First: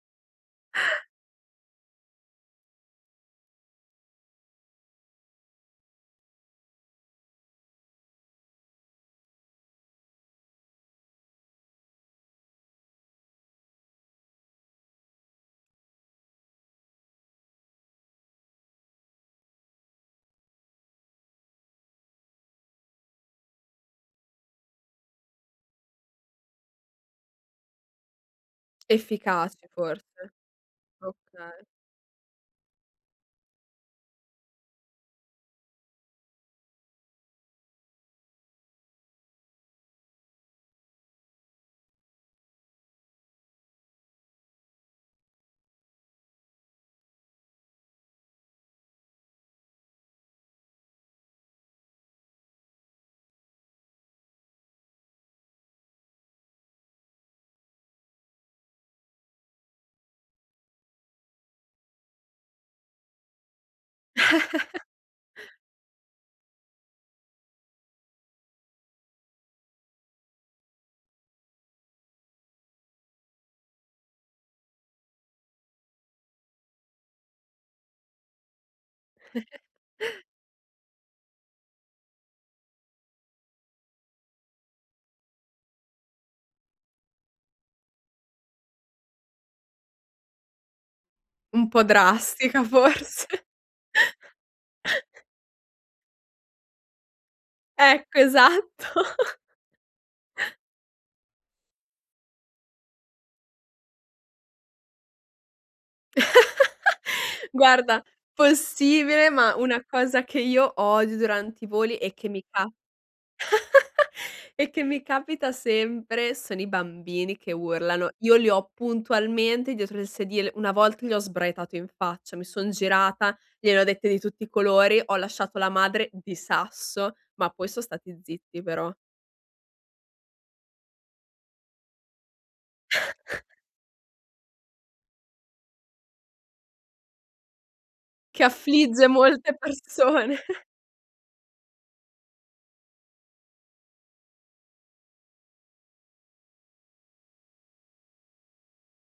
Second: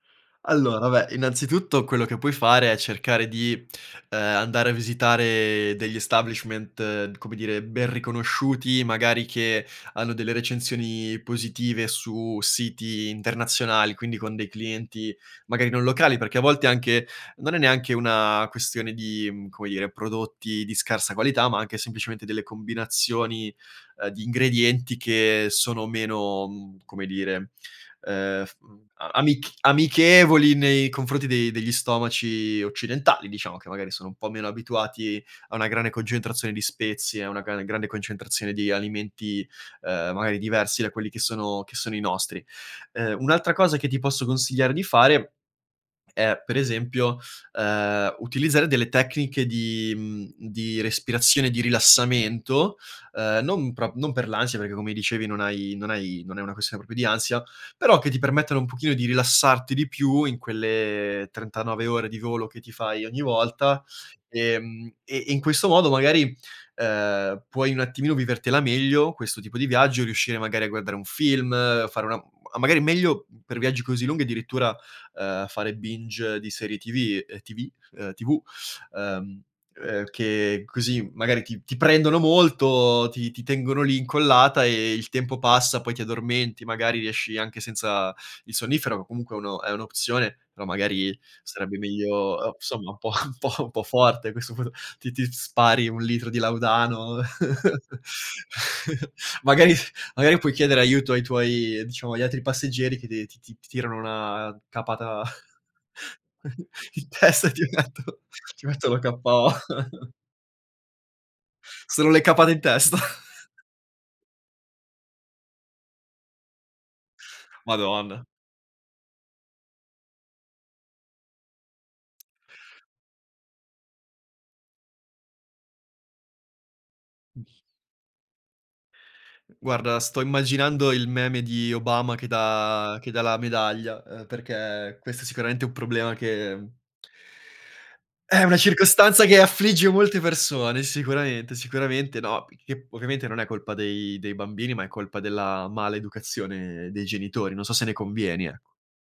Allora, vabbè, innanzitutto quello che puoi fare è cercare di, uhm, andare a visitare degli establishment, come dire, ben riconosciuti, magari che hanno delle recensioni positive su siti internazionali, quindi con dei clienti magari non locali, perché a volte anche non è neanche una questione di, mhmm, come dire, prodotti di scarsa qualità, ma anche semplicemente delle combinazioni, uhm, di ingredienti che sono meno, mhmm, come dire, uhm, f mhmm a amic Efficaci forse. amichevoli nei confronti dei Okay. degli stomaci occidentali, diciamo, che magari sono un po' meno abituati a una grande concentrazione di spezie, a una gra grande concentrazione di alimenti, uhm, magari diversi da quelli che sono che sono i nostri. Uhm, un'altra cosa che ti posso consigliare di fare è per esempio, uhm, utilizzare delle tecniche di, mhmm, di respirazione, di rilassamento, uhm, non prop non per l'ansia, perché come dicevi non hai non hai non è una questione proprio di ansia, però che ti permettono un pochino di rilassarti di più in quelle 39 ore di volo che ti fai ogni volta, ehm, e e in questo modo magari, uhm, puoi un attimino vivertela meglio, questo tipo di viaggio, riuscire magari a guardare un film, fare una mhmm a magari meglio per viaggi così lunghi addirittura, uhm, fare binge di serie TV, uhm TV, uhm TV, uhm, uhm, che così magari ti ti prendono molto, ti ti tengono lì incollata e il tempo passa, poi ti addormenti, magari riesci anche senza il sonnifero, che comunque è uno è un'opzione, però magari Un sarebbe po' meglio o drastica somma un po' forse. un po' un po' forte, a questo punto ti ti spari un litro di laudano. Ecco, esatto. Magari magari puoi chiedere aiuto ai tuoi diciamo agli altri passeggeri che de ti ti ti tirano una capata in testa e ti Guarda, metto ti mettono possibile, KO. ma una cosa che io odio durante i voli Sono e le che mi capate in ca testa? e che mi capita sempre sono i bambini che urlano, Madonna. io li ho puntualmente dietro il sedile, una volta gli ho sbraitato in faccia, mi son girata, gliene ho dette di tutti i colori, ho lasciato la madre di sasso, ma poi son stati zitti però. Guarda, sto immaginando il meme di Obama che dà che dà la medaglia, uhm, perché questo sicuramente è un problema che è Che una affligge circostanza che molte affligge molte persone. persone sicuramente, sicuramente, no, che ovviamente non è colpa dei dei bambini, ma è colpa della maleducazione dei genitori. Non so se ne convieni, ecco.